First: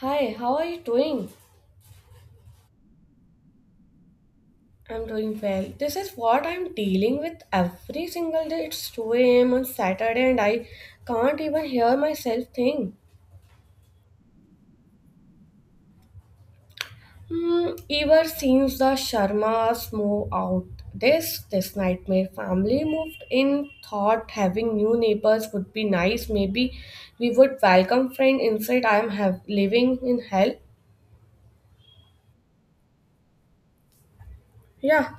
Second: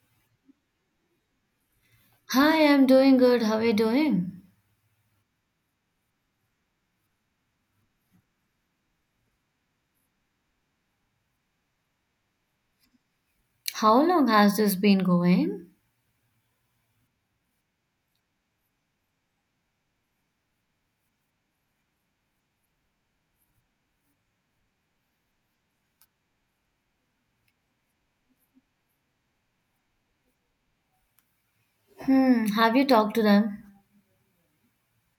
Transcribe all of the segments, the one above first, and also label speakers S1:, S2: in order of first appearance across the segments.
S1: Hi, how are you doing?
S2: Hi, I'm doing good. How are you doing?
S1: I'm doing well. This is what I'm dealing with every single day. It's 2 a.m. on Saturday and I can't even hear myself think.
S2: How long has this been going?
S1: Hmm, ever since the Sharmas moved out, this nightmare family moved in, thought having new neighbors would be nice. Maybe we would welcome friend. Instead, I am have living in hell.
S2: Hmm, have you talked to them?
S1: Yeah.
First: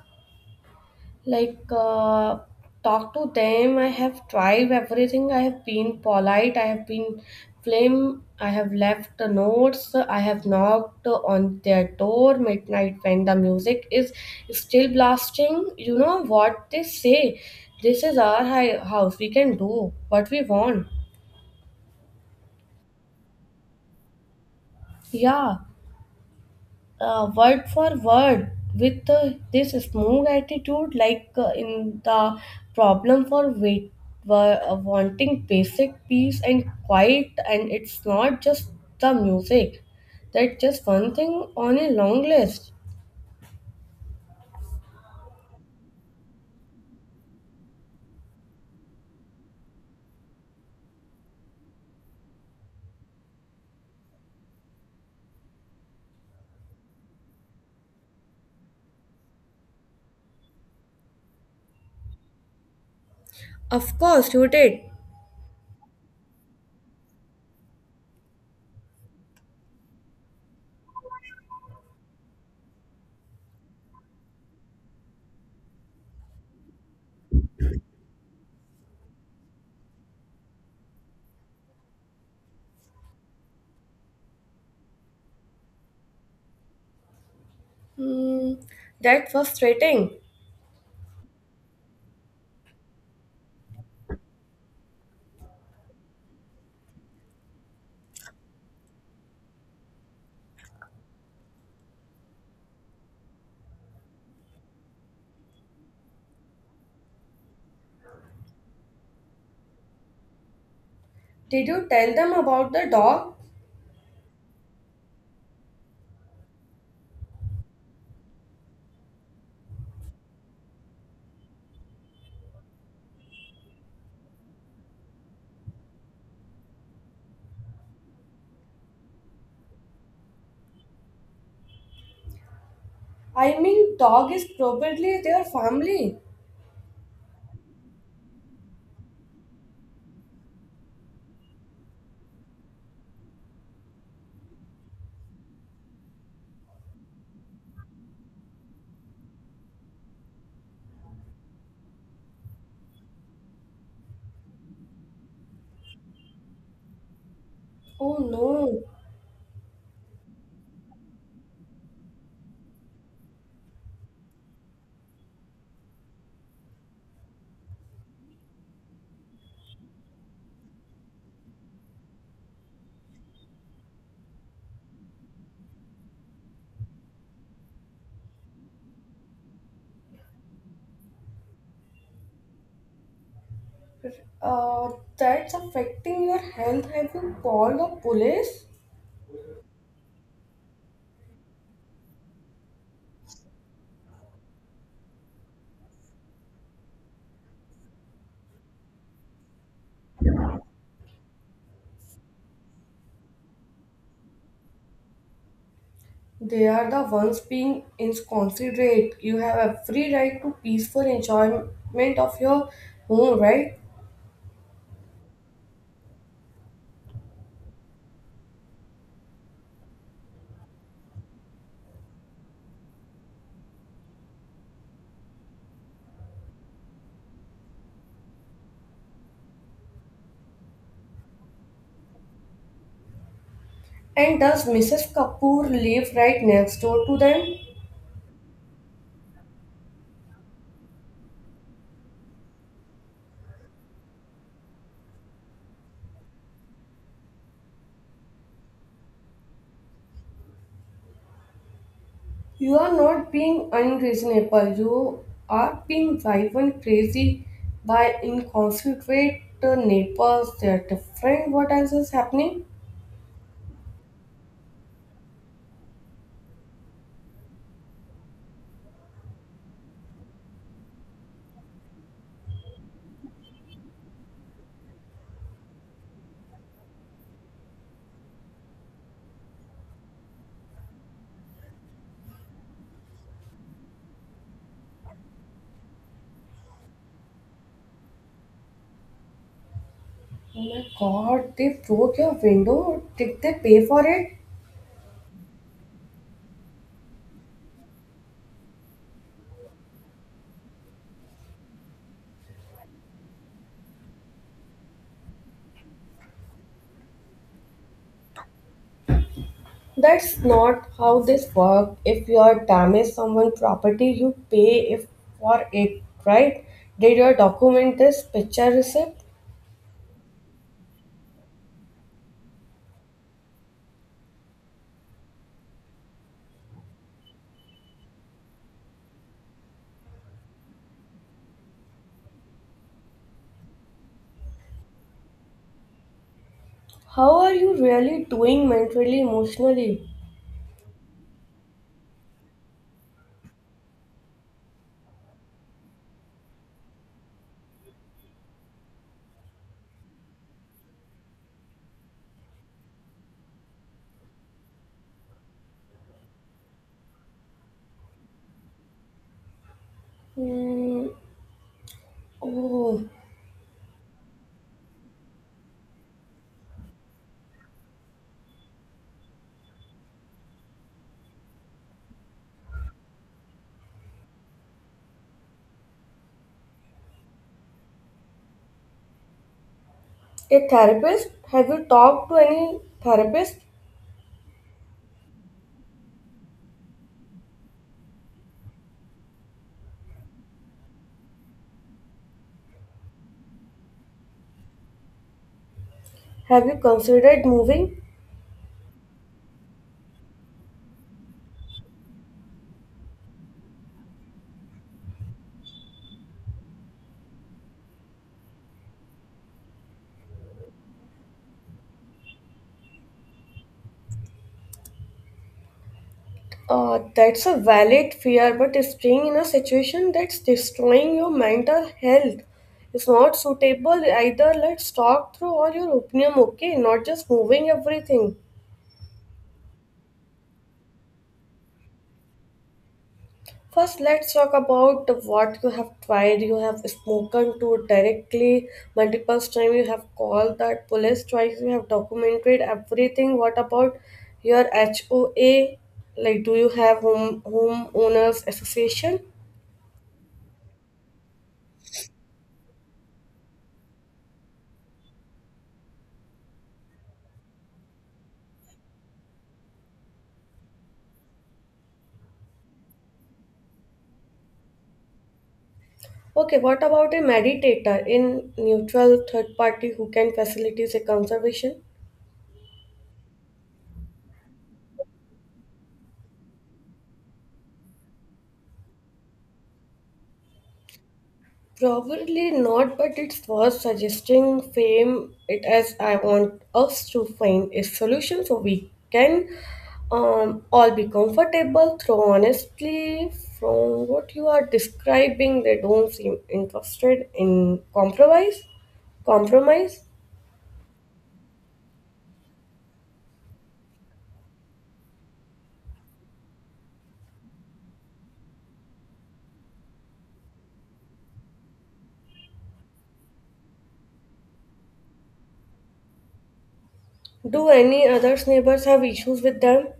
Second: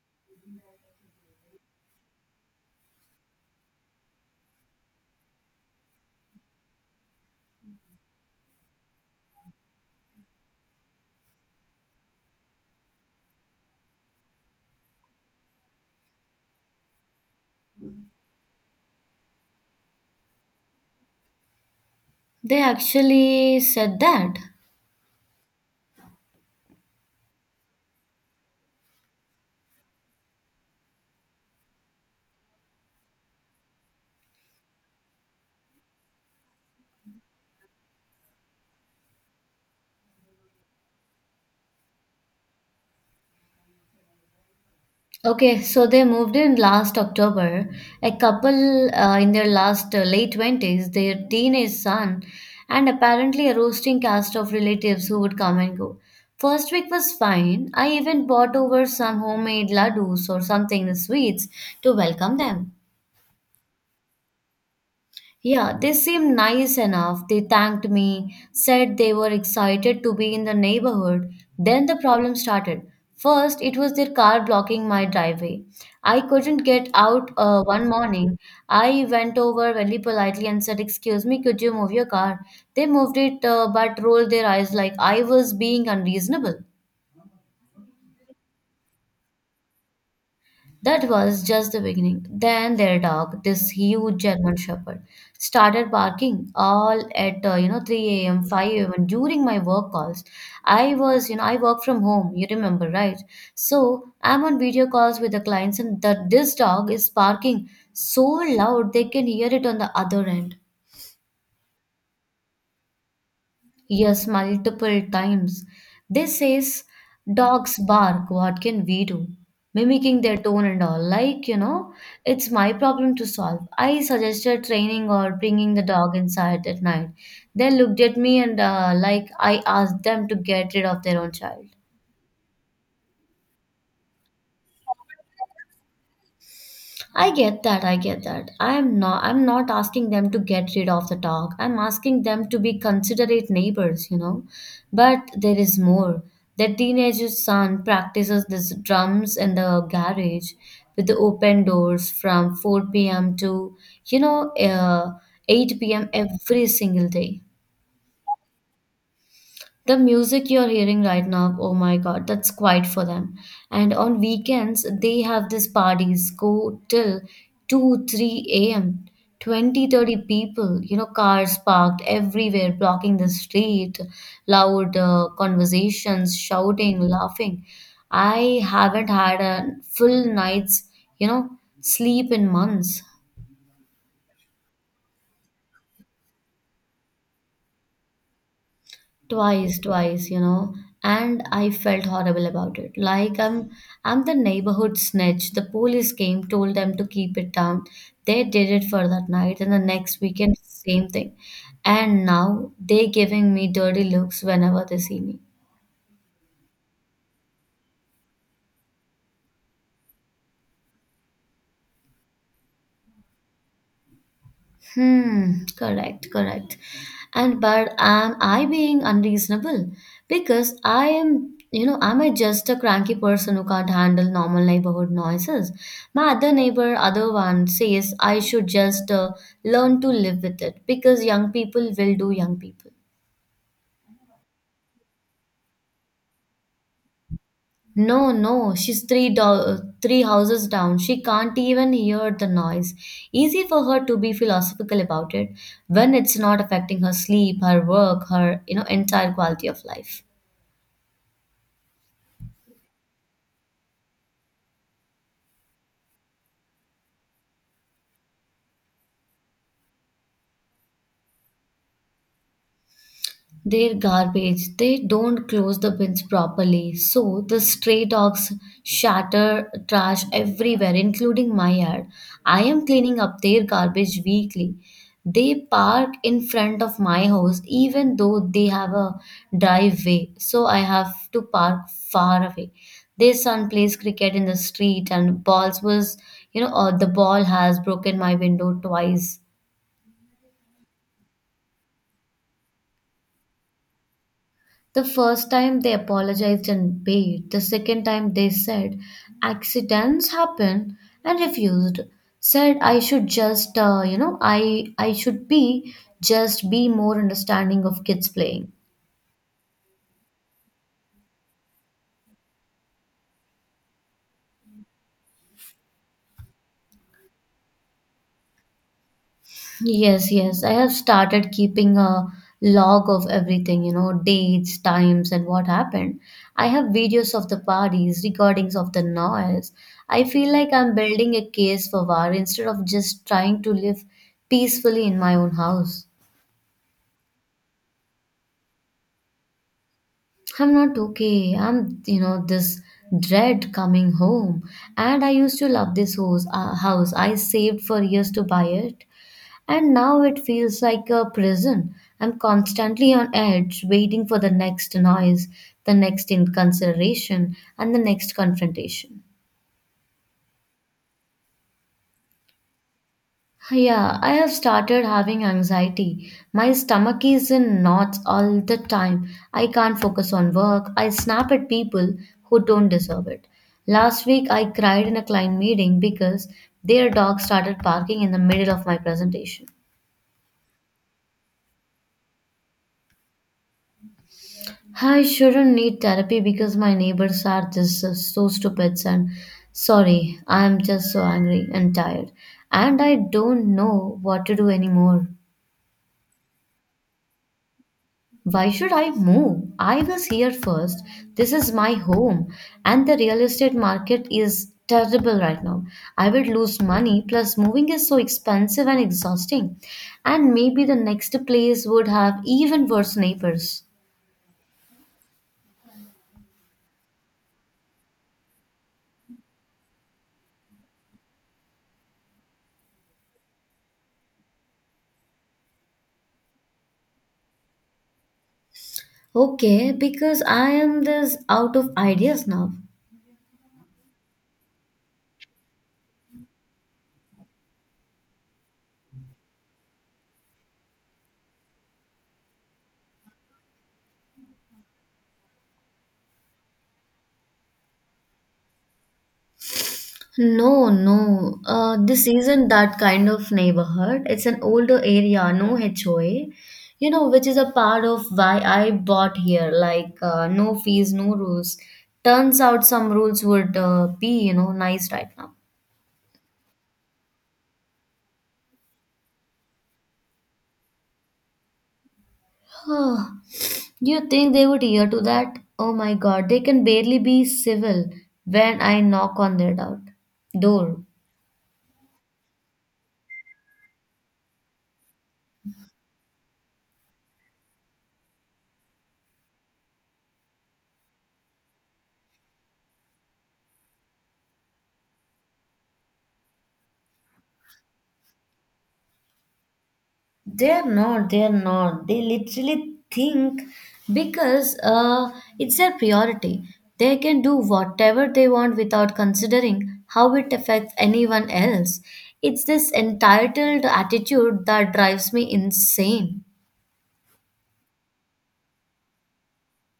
S1: Like, talk to them, I have tried everything, I have been polite, I have been flame, I have left the notes, I have knocked on their door midnight when the music is still blasting. You know what they say? This is our house, we can do what we want.
S2: They actually said that.
S1: Yeah, word for word, with this smooth attitude, like, in the problem for wanting basic peace and quiet. And it's not just the music, that's just one thing on a long list.
S2: Okay, so they moved in last October. A couple in their last late 20s, their teenage son, and apparently a roasting cast of relatives who would come and go. First week was fine. I even bought over some homemade laddus or something, sweets, to welcome them.
S1: Of course you did.
S2: Yeah, they seemed nice enough. They thanked me, said they were excited to be in the neighborhood. Then the problem started. First, it was their car blocking my driveway. I couldn't get out one morning. I went over very politely and said, Excuse me, could you move your car? They moved it, but rolled their eyes like I was being unreasonable.
S1: Hmm, that's frustrating.
S2: That was just the beginning. Then their dog, this huge German Shepherd, started barking all at 3 a.m., 5 a.m. and during my work calls. I was, you know, I work from home. You remember, right? So I'm on video calls with the clients, and that this dog is barking so loud they can hear it on the other end.
S1: Did you tell them about the dog?
S2: Yes, multiple times. This says, dogs bark, what can we do? Mimicking their tone and all. Like, you know, it's my problem to solve. I suggested training or bringing the dog inside at night. They looked at me and, like, I asked them to get rid of their own child.
S1: I mean, dog is probably their family.
S2: I get that. I get that. I'm not asking them to get rid of the dog. I'm asking them to be considerate neighbors, you know. But there is more. Their teenager's son practices this drums in the garage with the open doors from 4 p.m. to, you know, uh, 8 p.m. every single day.
S1: Oh no.
S2: The music you're hearing right now, oh my God, that's quite for them. And on weekends, they have these parties go till 2, 3 a.m. 20, 30 people, you know, cars parked everywhere, blocking the street, loud conversations, shouting, laughing. I haven't had a full night's, you know, sleep in months.
S1: Uh, that's affecting your health. Have you called the police?
S2: Twice, and I felt horrible about it. Like I'm the neighborhood snitch. The police came, told them to keep it down. They did it for that night, and the next weekend same thing. And now they giving me dirty looks whenever they see me.
S1: They are the ones being inconsiderate. You have every right to peaceful enjoyment of your home, right?
S2: Hmm, correct, correct. And but am I being unreasonable? Because I am, you know, am I just a cranky person who can't handle normal neighborhood noises? My other neighbor, other one says I should just learn to live with it because young people will do young people.
S1: And does Mrs. Kapoor live right next door to them?
S2: No, no, she's three houses down. She can't even hear the noise. Easy for her to be philosophical about it when it's not affecting her sleep, her work, her, you know, entire quality of life.
S1: You are not being unreasonable. You are being driven and crazy by inconsiderate neighbors. They are different. What else is happening?
S2: Their garbage. They don't close the bins properly, so the stray dogs shatter trash everywhere, including my yard. I am cleaning up their garbage weekly. They park in front of my house even though they have a driveway, so I have to park far away. Their son plays cricket in the street, and balls was, you know, the ball has broken my window twice.
S1: Oh my god, they broke your window? Did they pay for it?
S2: The first time they apologized and paid. The second time they said accidents happen and refused. Said I should just you know I should be just be more understanding of kids playing.
S1: That's not how this works. If you are damage someone's property, you pay if for it, right? Did you document this picture receipt?
S2: Yes, yes. I have started keeping a log of everything, you know, dates, times, and what happened. I have videos of the parties, recordings of the noise. I feel like I'm building a case for war instead of just trying to live peacefully in my own house.
S1: How are you really doing mentally, emotionally?
S2: I'm not okay. I'm, you know, this dread coming home. And I used to love this house. I saved for years to buy it. And now it feels like a prison. I'm constantly on edge, waiting for the next noise, the next inconsideration, and the next confrontation.
S1: Hmm. Oh,
S2: Yeah, I have started having anxiety. My stomach is in knots all the time. I can't focus on work. I snap at people who don't deserve it. Last week, I cried in a client meeting because their dog started barking in the middle of my presentation.
S1: a therapist? Have you talked to any therapist?
S2: I shouldn't need therapy because my neighbors are just so stupid and sorry, I'm just so angry and tired. And I don't know what to do anymore.
S1: Have you considered moving?
S2: Why should I move? I was here first. This is my home. And the real estate market is terrible right now. I would lose money, plus, moving is so expensive and exhausting. And maybe the next place would have even worse neighbors.
S1: That's a valid fear, but staying in a situation that's destroying your mental health is not suitable either. Let's talk through all your opinion, okay? Not just moving everything.
S2: Okay, because I am this out of ideas now.
S1: First, let's talk about what you have tried. You have spoken to directly multiple times. You have called that police twice. You have documented everything. What about your HOA? Like, do you have homeowners association?
S2: No, no. This isn't that kind of neighborhood. It's an older area, no HOA. You know, which is a part of why I bought here. No fees, no rules. Turns out some rules would be, you know, nice right now.
S1: Okay, what about a meditator in neutral third party who can facilitate a conservation?
S2: You think they would hear to that? Oh my God, they can barely be civil when I knock on their door.
S1: Probably not, but it's worth suggesting fame it as I want us to find a solution so we can all be comfortable. Though honestly, from what you are describing, they don't seem interested in compromise. Compromise.
S2: They're not, they're not. They literally think because it's their priority. They can do whatever they want without considering how it affects anyone else. It's this entitled attitude that drives me insane.
S1: Do any others neighbors have issues with them?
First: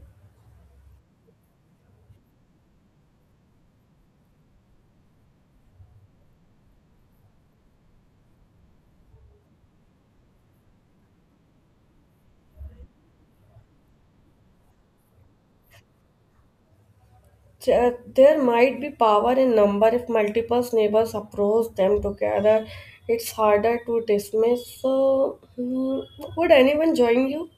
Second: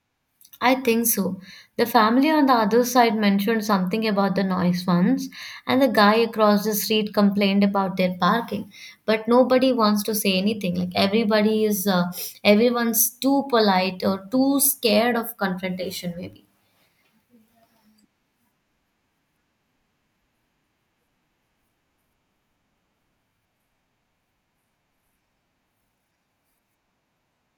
S2: I think so. The family on the other side mentioned something about the noise once, and the guy across the street complained about their parking. But nobody wants to say anything. Like everyone's too polite or too scared of confrontation, maybe.
S1: There might be power in number if multiple neighbors approach them together. It's harder to dismiss. So, hmm, would anyone join you?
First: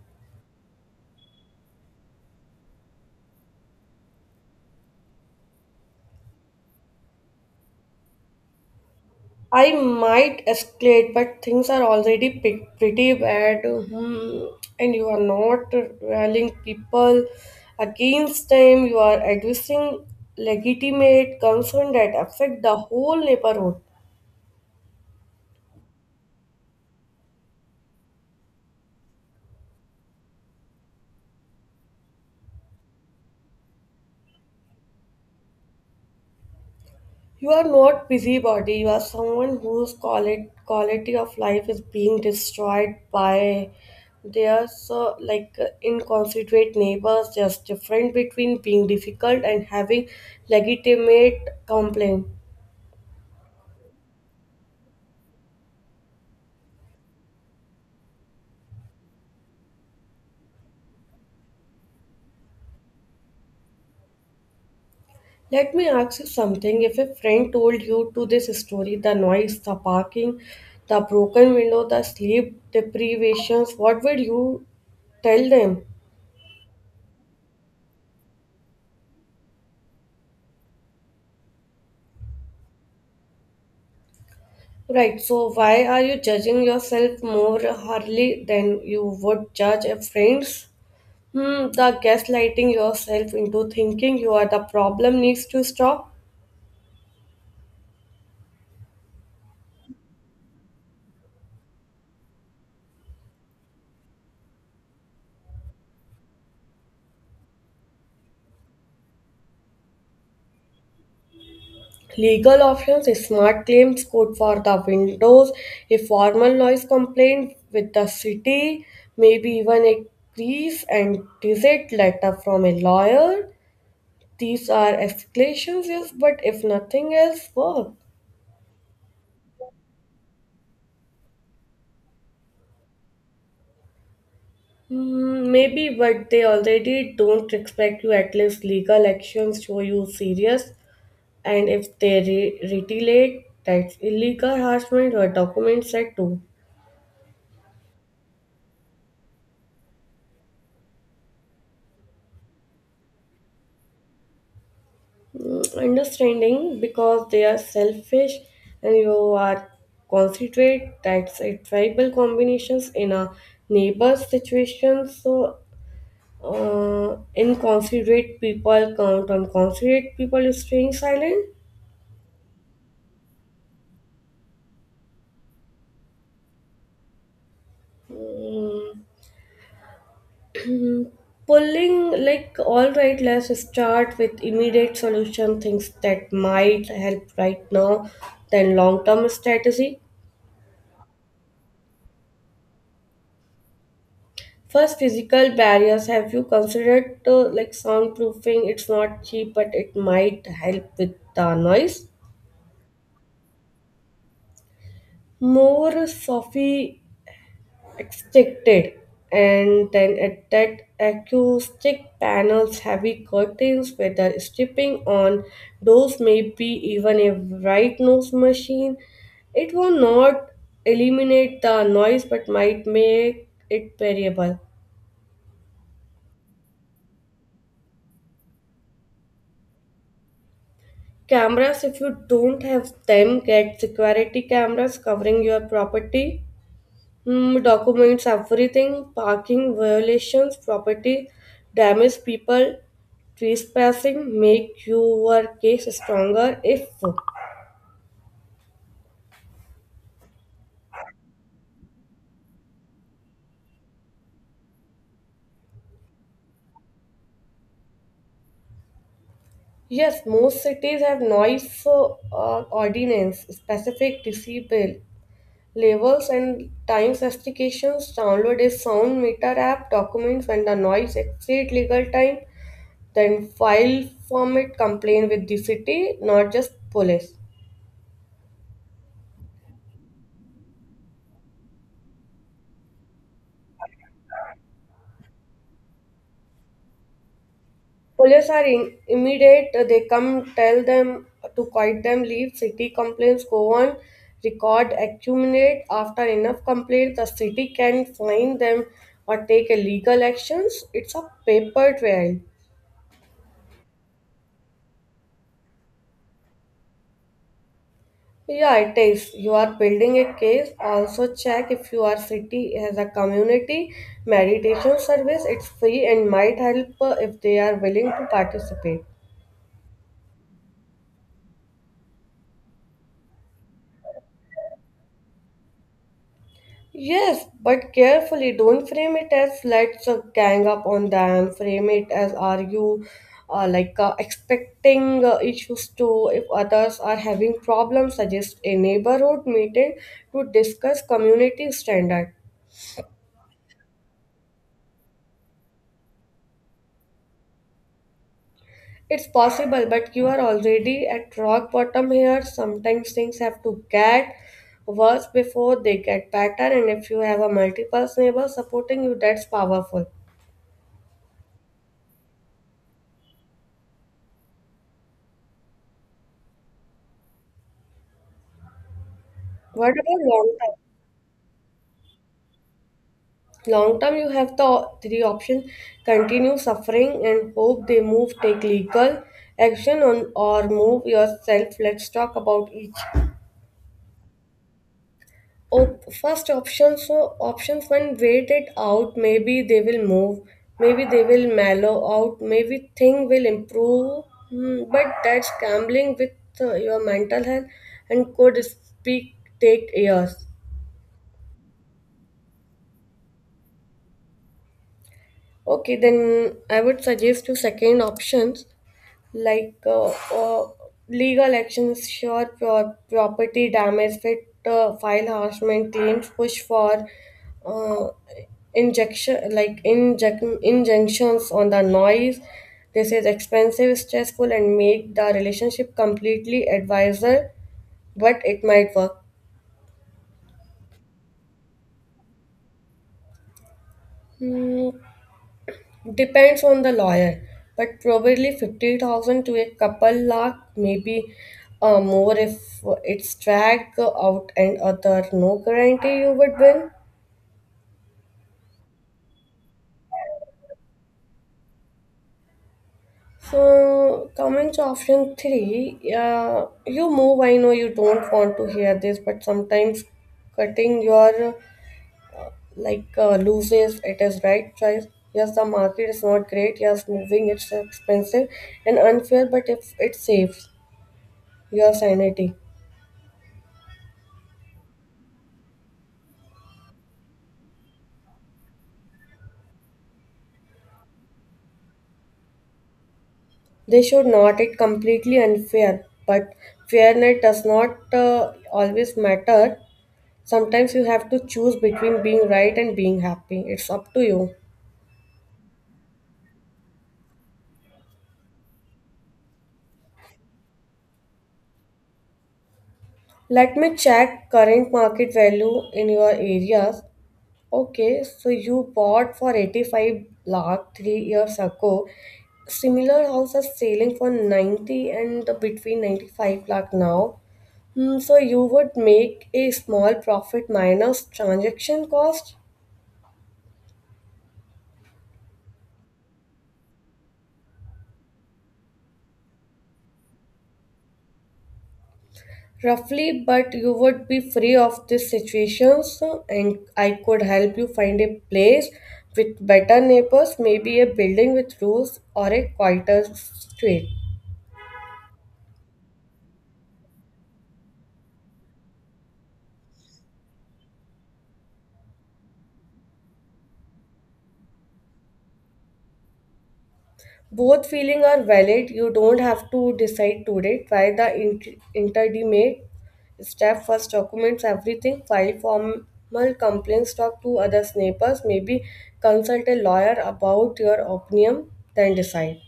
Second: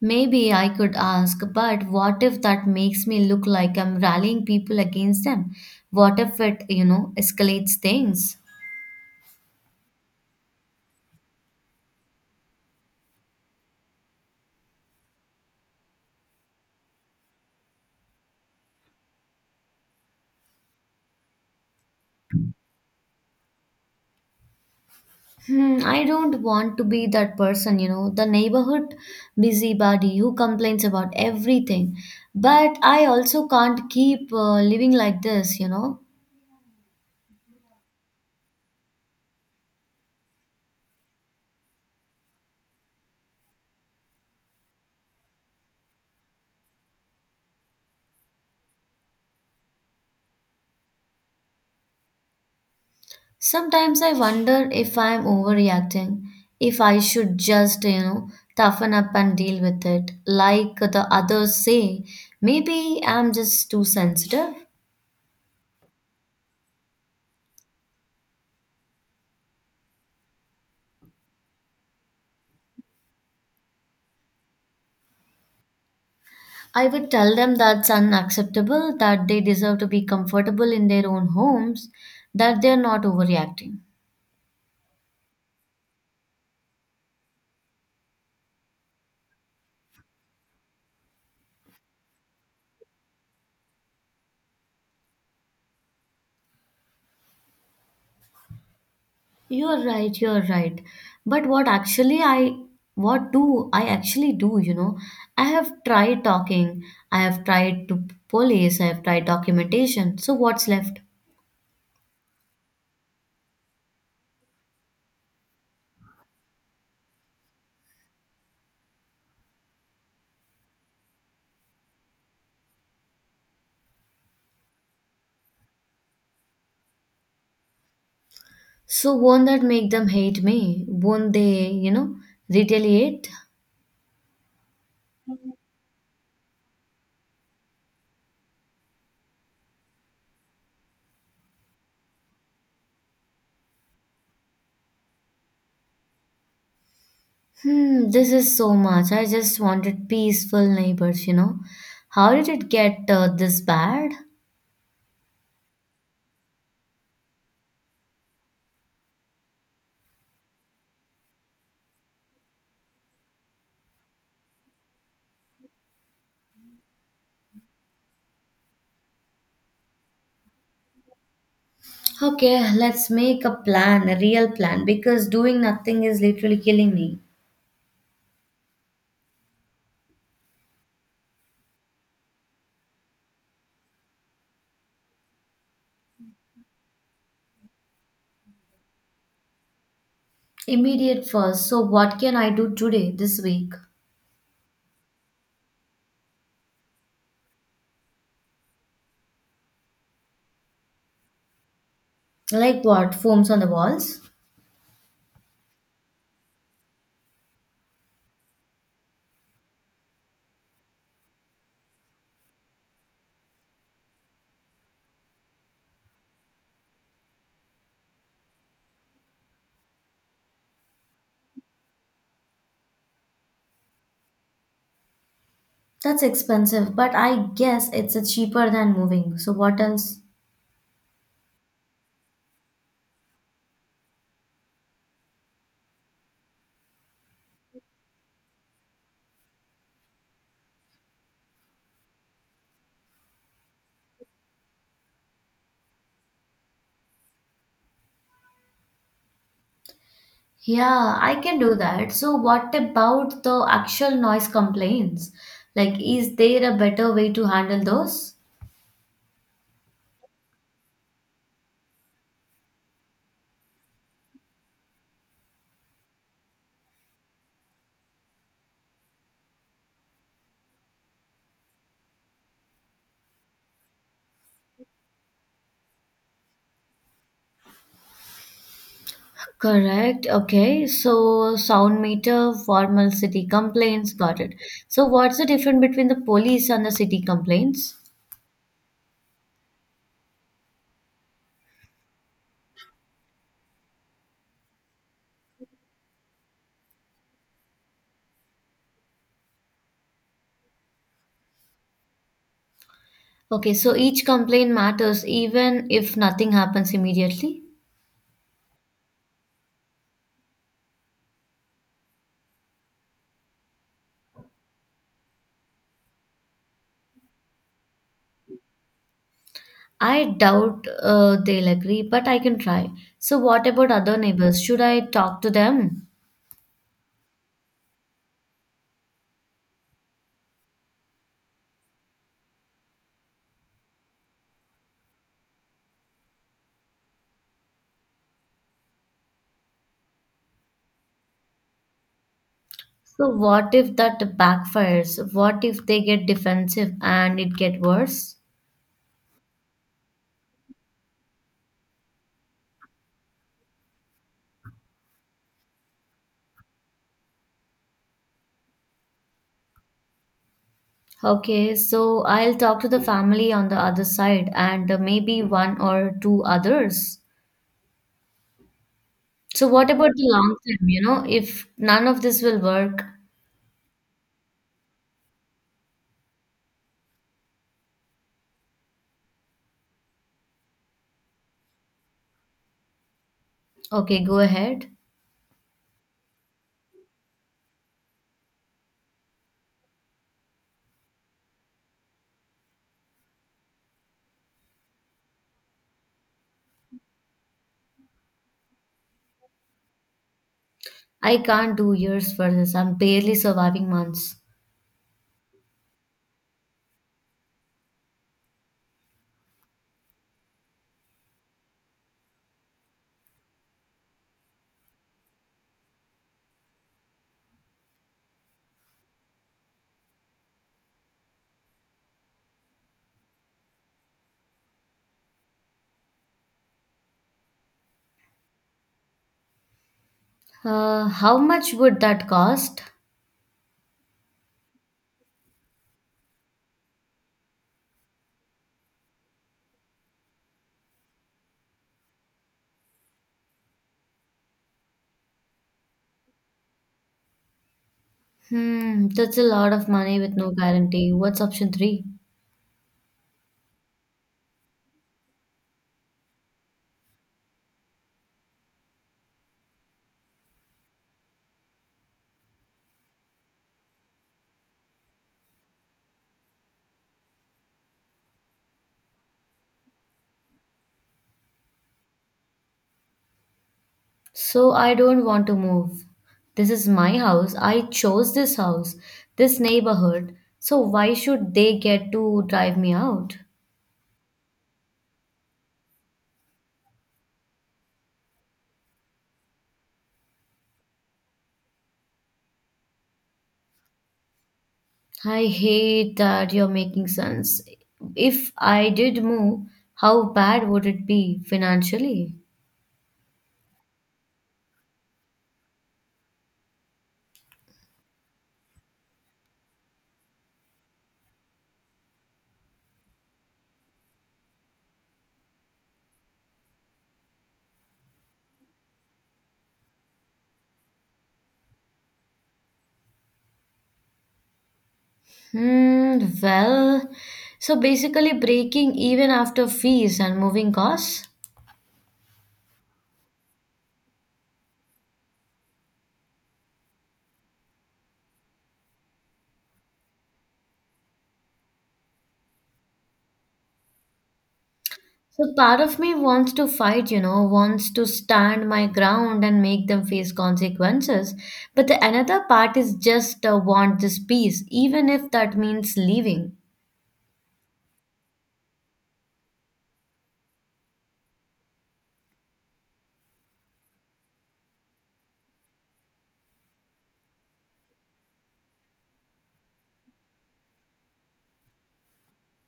S2: Maybe I could ask, but what if that makes me look like I'm rallying people against them? What if it, you know, escalates things?
S1: I might escalate, but things are already pretty bad, hmm, and you are not rallying people against them. You are addressing legitimate concern that affect the whole neighborhood.
S2: Hmm, I don't want to be that person, you know, the neighborhood busybody who complains about everything. But I also can't keep living like this, you know.
S1: You are not busybody. You are someone whose quality of life is being destroyed by their so, like, inconsiderate neighbors. There's difference between being difficult and having legitimate complaint.
S2: Sometimes I wonder if I'm overreacting, if I should just, you know, toughen up and deal with it. Like the others say, maybe I'm just too sensitive.
S1: Let me ask you something. If a friend told you to this story, the noise, the barking, the broken window, the sleep deprivations, what would you tell them?
S2: I would tell them that's unacceptable, that they deserve to be comfortable in their own homes, that they're not overreacting.
S1: Right, so why are you judging yourself more hardly than you would judge a friend's? Hmm, the gaslighting yourself into thinking you are the problem needs to stop.
S2: You're right, you're right. But what do I actually do, you know? I have tried talking, I have tried to police, I have tried documentation. So what's left?
S1: Legal options, smart claims, code for the windows, a formal noise complaint with the city, maybe even a brief and detailed letter from a lawyer. These are escalations, yes, but if nothing else works.
S2: So won't that make them hate me? Won't they, you know, retaliate?
S1: Mm, maybe, but they already don't respect you. At least legal actions show you serious, and if they retaliate, that's illegal harassment or document set to
S2: Hmm, this is so much. I just wanted peaceful neighbors, you know. How did it get this bad?
S1: mm, understanding because they are selfish and you are considerate. That's a tribal combinations in a neighbor situation. So, uh, inconsiderate people count on considerate people staying silent.
S2: Okay, let's make a plan, a real plan, because doing nothing is literally killing me.
S1: Hmm. Mhm. Pulling, like, all right, let's start with immediate solution, things that might help right now, then long term strategy.
S2: Immediate first. So, what can I do today, this week?
S1: First, physical barriers. Have you considered, like, soundproofing? It's not cheap, but it might help with the noise.
S2: Like what? Foams on the walls?
S1: More sophi expected, and then at that, acoustic panels, heavy curtains, weather stripping on doors, maybe even a right nose machine. It will not eliminate the noise, but might make it bearable.
S2: That's expensive, but I guess it's a cheaper than moving. So, what else?
S1: Cameras, if you don't have them, get security cameras covering your property. Mm, documents everything, parking violations, property damage, people trespassing, make your case stronger if
S2: Yeah, I can do that. So, what about the actual noise complaints? Like, is there a better way to handle those?
S1: yes. Most cities have noise, ordinance specific decibel levels and time specifications. Download a sound meter app, documents when the noise exceed legal time, then file format complaint with the city, not just police.
S2: Correct. Okay. So, sound meter, formal city complaints. Got it. So, what's the difference between the police and the city complaints?
S1: Police are in, immediate. They come, tell them to quiet them, leave. City complaints go on, record, accumulate. After enough complaints, the city can fine them or take a legal actions. It's a paper trail.
S2: Okay, so each complaint matters even if nothing happens immediately.
S1: Yeah, it is. You are building a case. Also check if your city has a community meditation service. It's free and might help if they are willing to participate.
S2: I doubt they'll agree, but I can try. So, what about other neighbors? Should I talk to them?
S1: Yes, but carefully. Don't frame it as let's, gang up on them. Frame it as are you, like, expecting, issues to if others are having problems, suggest a neighborhood meeting to discuss community standard.
S2: So, what if that backfires? What if they get defensive and it get worse?
S1: It's possible, but you are already at rock bottom here. Sometimes things have to get worse before they get better, and if you have a multiple neighbor supporting you, that's powerful.
S2: Okay, so I'll talk to the family on the other side and maybe one or two others. So,
S1: What
S2: what about
S1: about
S2: the long
S1: long term?
S2: term? You know, if none of this will work,
S1: Long term, you have the three options: continue suffering and hope they move, take legal action on, or move yourself. Let's talk about each.
S2: okay, go ahead.
S1: Oh, first option, so options when wait it out, maybe they will move, maybe they will mellow out, maybe thing will improve. Hmm, but that's gambling with your mental health, and could speak take years.
S2: I can't do years for this. I'm barely surviving months.
S1: Okay, then I would suggest you second options, like uh, uh, legal actions, sure, property damage, fit, file harassment claims, push for uh, injection, like injunctions on the noise. This is expensive, stressful, and make the relationship completely advisor, but it might work.
S2: How much would that cost?
S1: Hmm, depends on the lawyer, but probably 50,000 to a couple lakh, maybe more if it's dragged out and other. No guarantee you would win.
S2: Hmm, that's a lot of money with no guarantee. What's option three?
S1: So, coming to option three, yeah, you move. I know you don't want to hear this, but sometimes cutting your, loses it is right choice. Yes, the market is not great. Yes, moving it's expensive and unfair, but if it saves your sanity.
S2: So I don't want to move. This is my house. I chose this house, this neighborhood. So why should they get to drive me out?
S1: They should not. It completely unfair, but fairness does not always matter. Sometimes you have to choose between being right and being happy. It's up to you.
S2: I hate that you're making sense. If I did move, how bad would it be financially?
S1: Let me check current market value in your areas. Okay, so you bought for 85 lakh 3 years ago. Similar house is selling for 90 and between 95 lakh now. Hmm, so you would make a small profit minus transaction cost?
S2: Hmm, well, so basically breaking even after fees and moving costs.
S1: Roughly, but you would be free of these situations, and I could help you find a place with better neighbors, maybe a building with rules or a quieter street.
S2: So part of me wants to fight, you know, wants to stand my ground and make them face consequences. But the another part is just want this peace, even if that means leaving.
S1: Both feelings are valid. You don't have to decide today. Try the intermediate step first, documents everything, file formal complaints, talk to others neighbors, maybe consult a lawyer about your opinion, then decide.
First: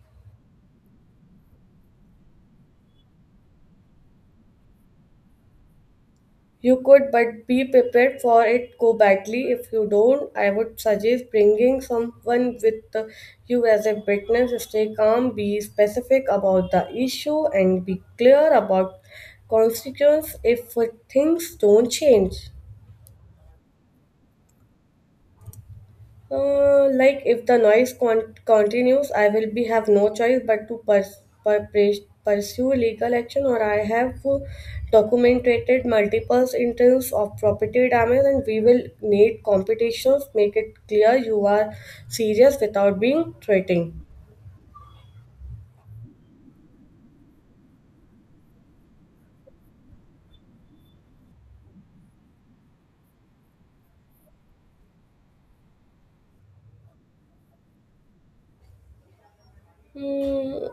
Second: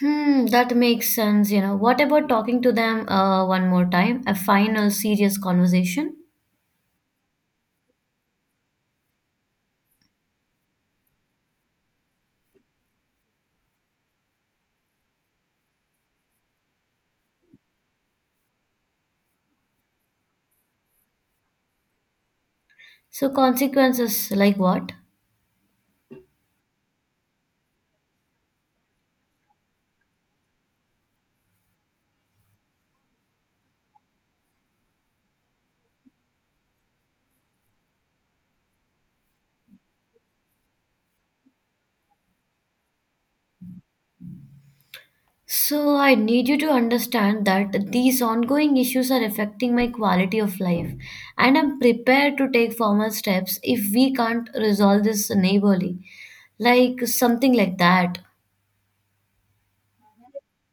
S2: Hmm, that makes sense, you know. What about talking to them one more time? A final serious conversation?
S1: You could, but be prepared for it go badly. If you don't, I would suggest bringing someone with you as a witness. Stay calm, be specific about the issue, and be clear about consequences if things don't change.
S2: So consequences like what?
S1: Like, if the noise continues, I will be have no choice but to pursue legal action, or I have documented multiple instances of property damage, and we will need competitions. Make it clear you are serious without being threatening.
S2: So, I need you to understand that these ongoing issues are affecting my quality of life, and I'm prepared to take formal steps if we can't resolve this neighborly. Like something like that.
S1: Hmm,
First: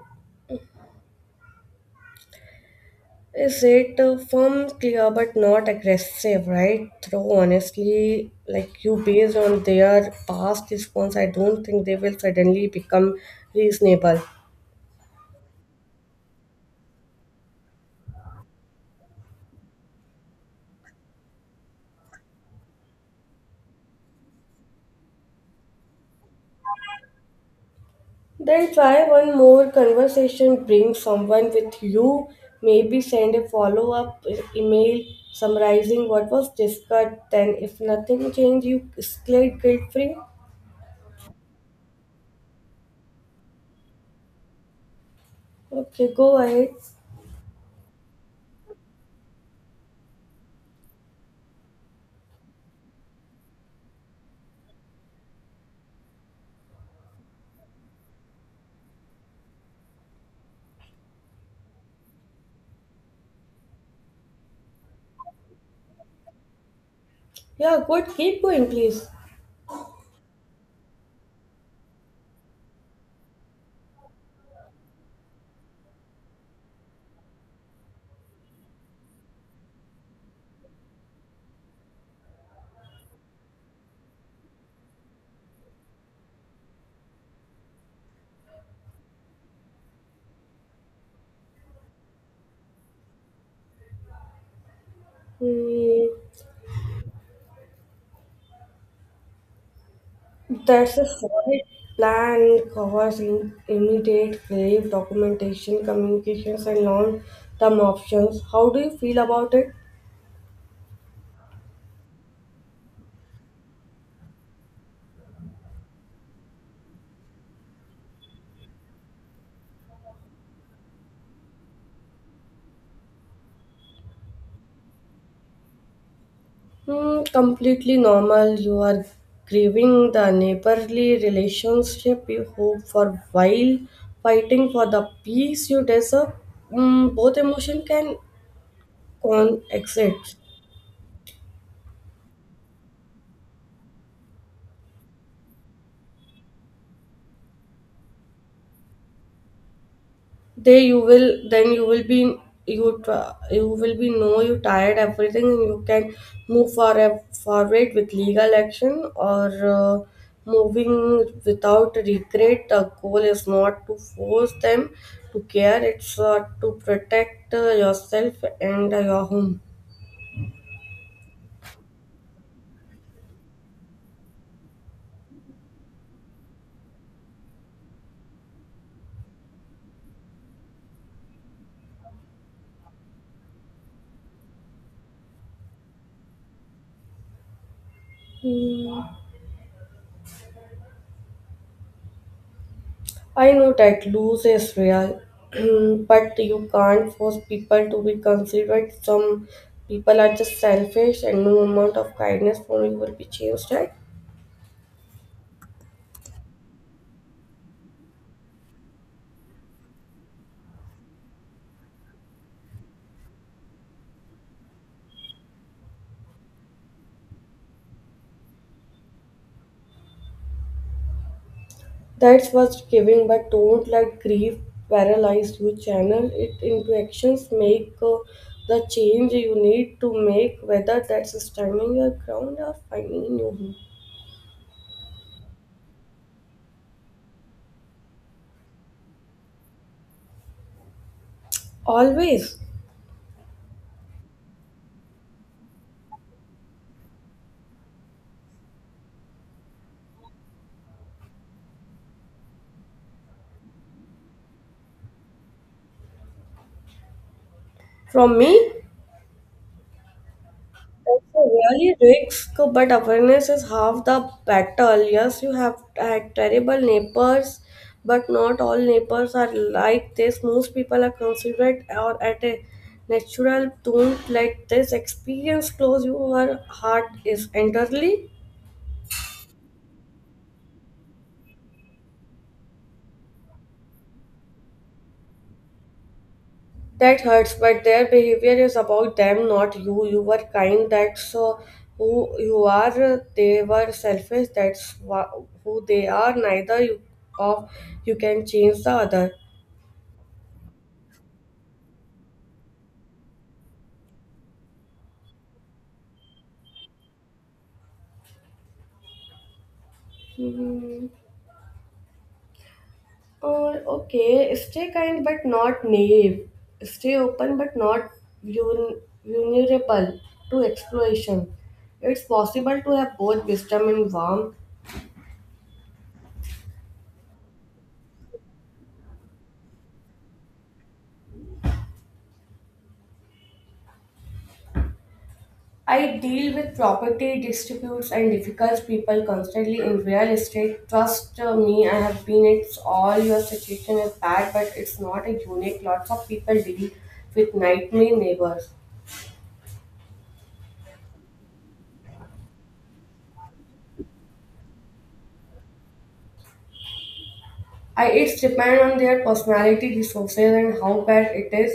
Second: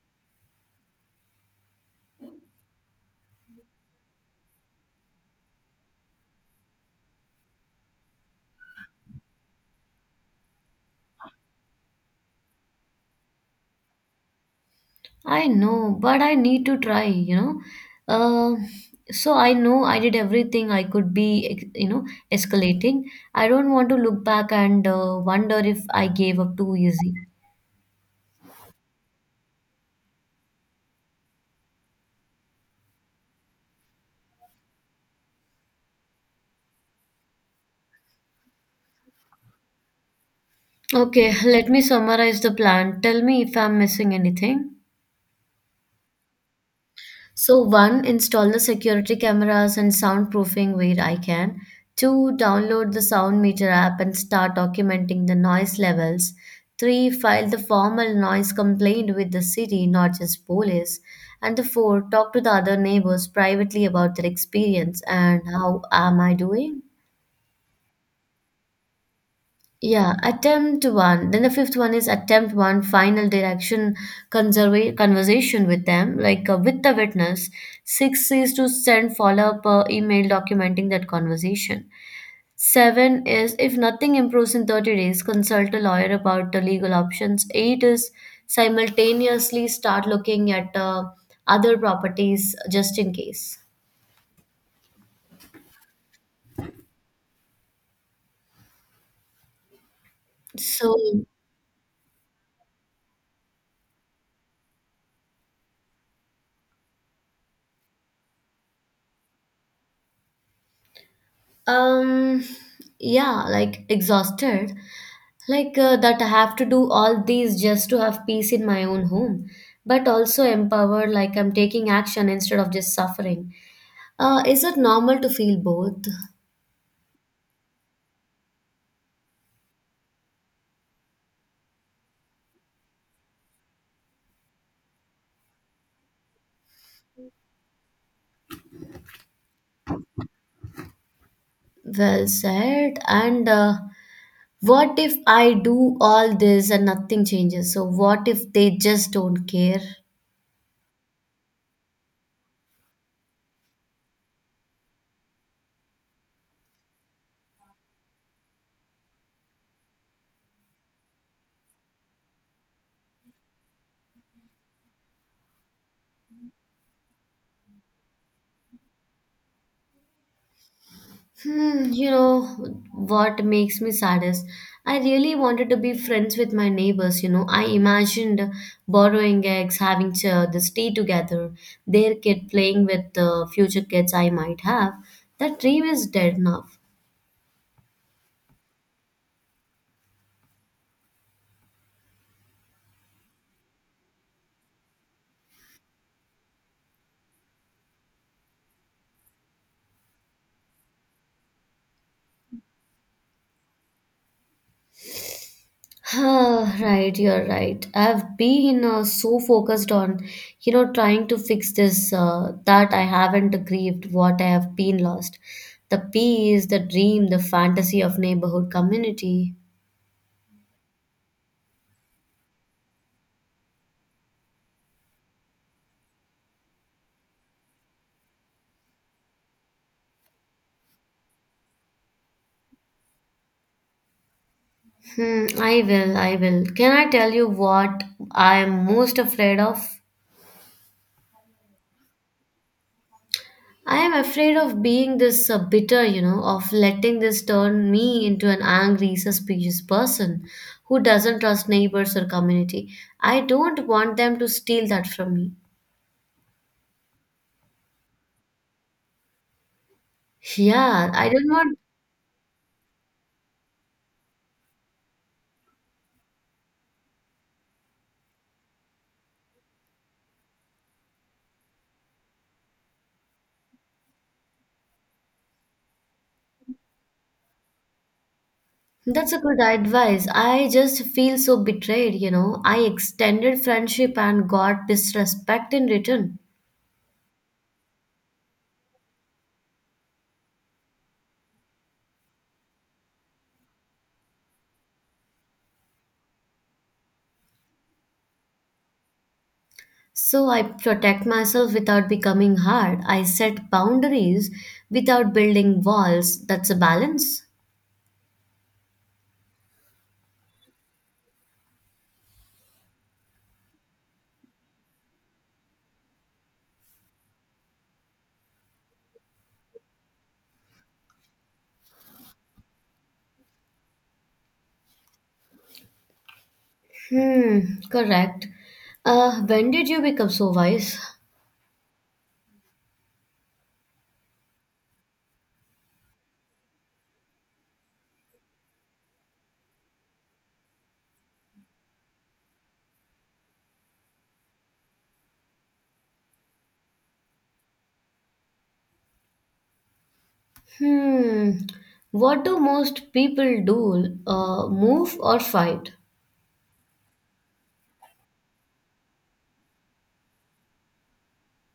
S1: is it firm, clear, but not aggressive, right? Though honestly, like you, based on their past response, I don't think they will suddenly become reasonable.
S2: I know, but I need to try, you know. Uh, so, I know I did everything I could be, you know, escalating. I don't want to look back and wonder if I gave up too easy.
S1: Then try one more conversation, bring someone with you, maybe send a follow up email summarizing what was discussed. Then, if nothing changed, you escalate guilt free.
S2: Okay, let me summarize the plan. Tell me if I'm missing anything.
S1: Okay, go ahead.
S2: So, one, install the security cameras and soundproofing where I can. Two, download the sound meter app and start documenting the noise levels. Three, file the formal noise complaint with the city, not just police. And the four, talk to the other neighbors privately about their experience and how am I doing?
S1: Yeah, good. Keep going, please.
S2: Yeah, attempt one. Then the fifth one is attempt one, final direction conversation with them, with the witness. Six is to send follow up email documenting that conversation. Seven is if nothing improves in 30 days, consult a lawyer about the legal options. Eight is simultaneously start looking at other properties just in case.
S1: Hmm.
S2: So,
S1: That's a solid plan, covers immediate grave documentation, communications, and long term options. How do you feel about it?
S2: um, yeah, like exhausted. Like that I have to do all these just to have peace in my own home, but also empowered, like I'm taking action instead of just suffering. Is it normal to feel both?
S1: Hmm, completely normal. You are grieving the neighborly relationship you hope for while fighting for the peace you deserve. Hmm, both emotion can coexist.
S2: Well said. And what if I do all this and nothing changes? So what if they just don't care?
S1: They you will then you will be you tr- You will be know you tired everything, and you can move for forward with legal action or uh, moving without regret. The goal is not to force them to care; it's to protect yourself and your home.
S2: Hmm, you know what makes me saddest? I really wanted to be friends with my neighbors. You know, I imagined borrowing eggs, having this tea together, their kid playing with the future kids I might have. That dream is dead now.
S1: Hmm. I know that lose is real, but you can't force people to be considerate. Some people are just selfish, and no amount of kindness from you will be changed that.
S2: Ah, right, you're right. I've been so focused on, trying to fix this that I haven't grieved what I have been lost. The peace, the dream, the fantasy of neighborhood community.
S1: That's what's giving, but don't let grief paralyze you. Channel it into actions. Make the change you need to make, whether that's standing your ground or finding new home.
S2: Hmm, I will, I will. Can I tell you what I am most afraid of?
S1: Always.
S2: I am afraid of being this bitter, you know, of letting this turn me into an angry, suspicious person who doesn't trust neighbors or community. I don't want them to steal that from me.
S1: From me,
S2: Yeah, I
S1: that's a
S2: don't want.
S1: really risk, but awareness is half the battle. Yes, you have had terrible neighbors, but not all neighbors are like this. Most people are considerate or at a natural. Don't let this experience close your heart is entirely.
S2: That's a good advice. I just feel so betrayed, you know. I extended friendship and got disrespect in return.
S1: That hurts, but their behavior is about them, not you. You were kind, that's who you are. They were selfish, that's who they are. Neither you, of you can change the other.
S2: So I protect myself without becoming hard. I set boundaries without building walls. That's a balance.
S1: Hmm. Oh, okay, stay kind but not naive. Stay open but not vul- vulnerable to exploration. It's possible to have both wisdom and warmth.
S2: Hmm, correct. When did you become so wise?
S1: I deal with property disputes and difficult people constantly in real estate. Trust me, I have been. It's all your situation is bad, but it's not a unique. Lots of people deal with nightmare neighbors.
S2: Hmm, what do most people do? Move or fight?
S1: I it's depend on their personality, resources, and how bad it is.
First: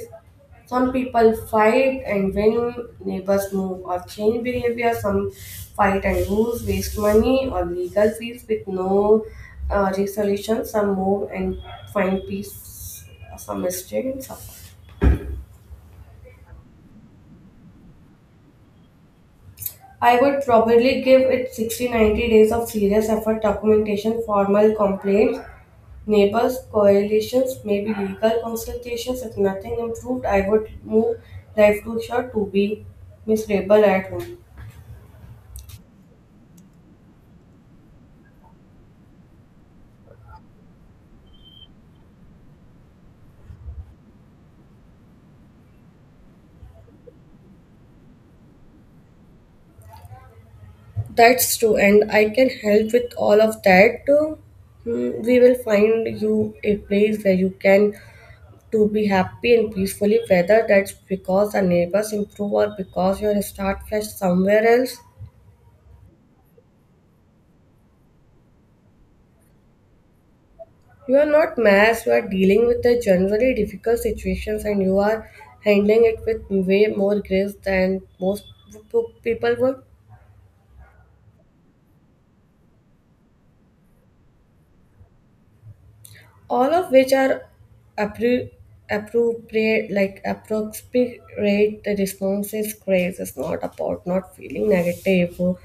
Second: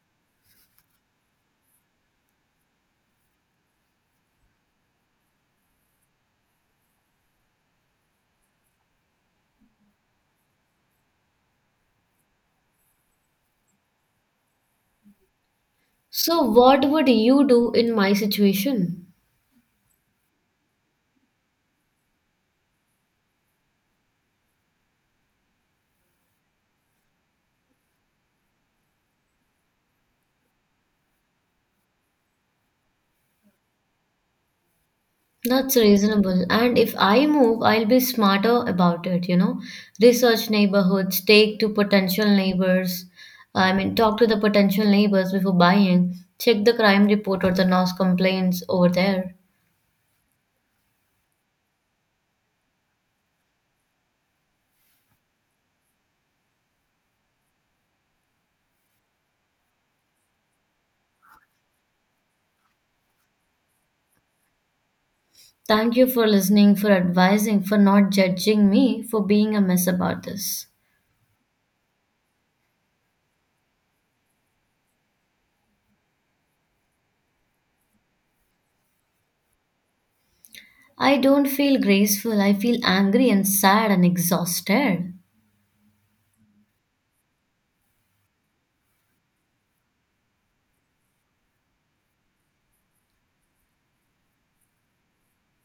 S1: Some people fight and win, neighbors move or change behavior. Some fight and lose, waste money or legal fees with no resolution. Some move and find peace. Some stay and suffer.
S2: So, what would you do in my situation?
S1: I would probably give it 60 to 90 days of serious effort, documentation, formal complaints, neighbors, coalitions, maybe legal consultations. If nothing improved, I would move life to short to be miserable at home.
S2: That's reasonable. And if I move, I'll be smarter about it, you know. Research neighborhoods, take to potential neighbors. I mean, talk to the potential neighbors before buying. Check the crime report or the noise complaints over there.
S1: That's true, and I can help with all of that. Hmm, we will find you a place where you can to be happy and peacefully, whether that's because the neighbors improve or because you start fresh somewhere else.
S2: Thank you for listening, for advising, for not judging me, for being a mess about this.
S1: You are not mass, you are dealing with a generally difficult situations and you are handling it with way more grace than most people would.
S2: I don't feel graceful. I feel angry and sad and exhausted.
S1: All of which are appro- appropriate, like appropriate the response is grace. It's not about not feeling negative or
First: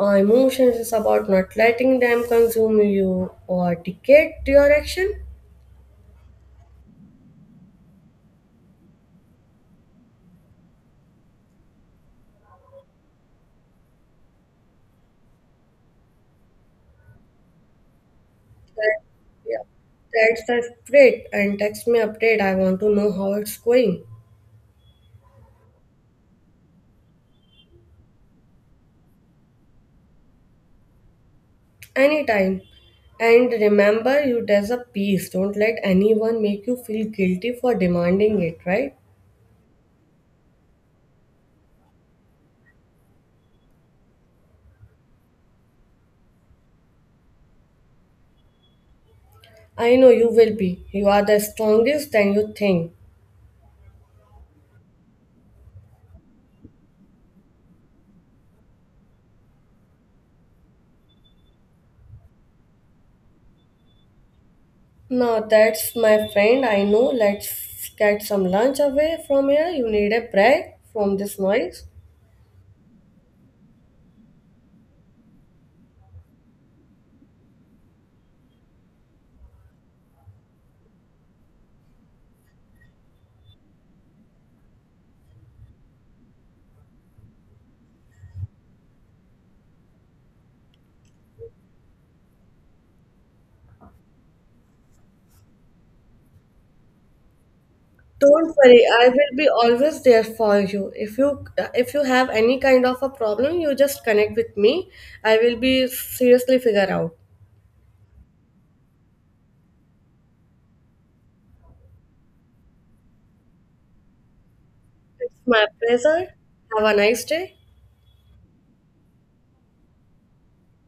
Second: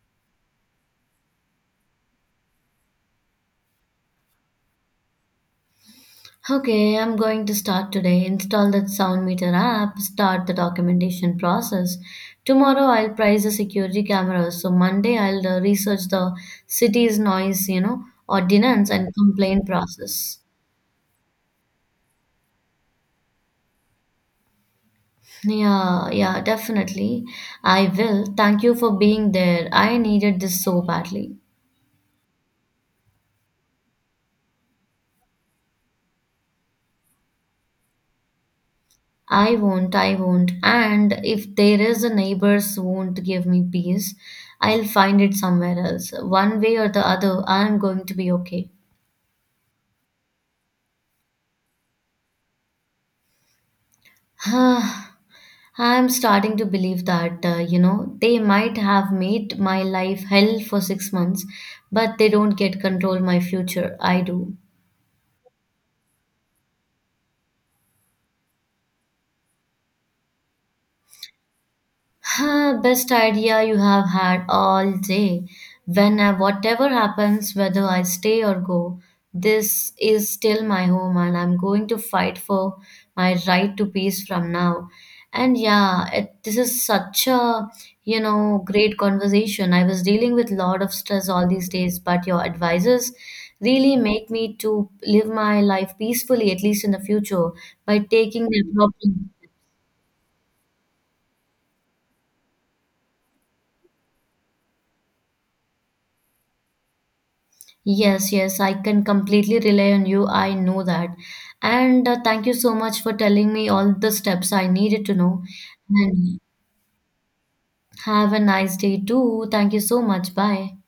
S1: emotions. It's about not letting them consume you or dictate your action.
S2: Okay, I'm going to start today. Install that sound meter app, start the documentation process. Tomorrow I'll price the security cameras. So Monday I'll research the city's noise, you know, ordinance
S1: That,
S2: and
S1: yeah,
S2: complaint process.
S1: that's the spirit. And text me update. I want to know how it's going.
S2: Yeah, yeah, definitely. I will. Thank you for being there. I needed this so badly.
S1: Anytime. And remember, you deserve peace. Don't let anyone make you feel guilty for demanding it, right?
S2: I won't, I won't. And if there is a neighbors won't give me peace, I'll find it somewhere else. One way or the other, I'm going to be okay.
S1: I know you will be. You are the strongest than you think.
S2: I'm starting to believe that, you know, they might have made my life hell for 6 months, but they don't get control my future. I do.
S1: Now, that's my friend. I know. Let's get some lunch away from here. You need a break from this noise.
S2: Huh, best idea you have had all day. Whatever happens, whether I stay or go, this is still my home, and I'm going to fight for my right to peace from now. And yeah, this is such a, you know, great conversation. I was dealing with a lot of stress all these days, but your advices really make me to live my life peacefully, at least in the future, by taking
S1: Don't
S2: the
S1: worry,
S2: proper.
S1: I will be always there for you. If you if you have any kind of a problem, you just connect with me. I will be seriously figure out.
S2: Yes, yes, I can completely rely on you. I know that. And thank you so much for telling me all the steps I needed to know.
S1: It's my pleasure.
S2: And
S1: Have a nice day.
S2: have a nice day too. Thank you so much. Bye.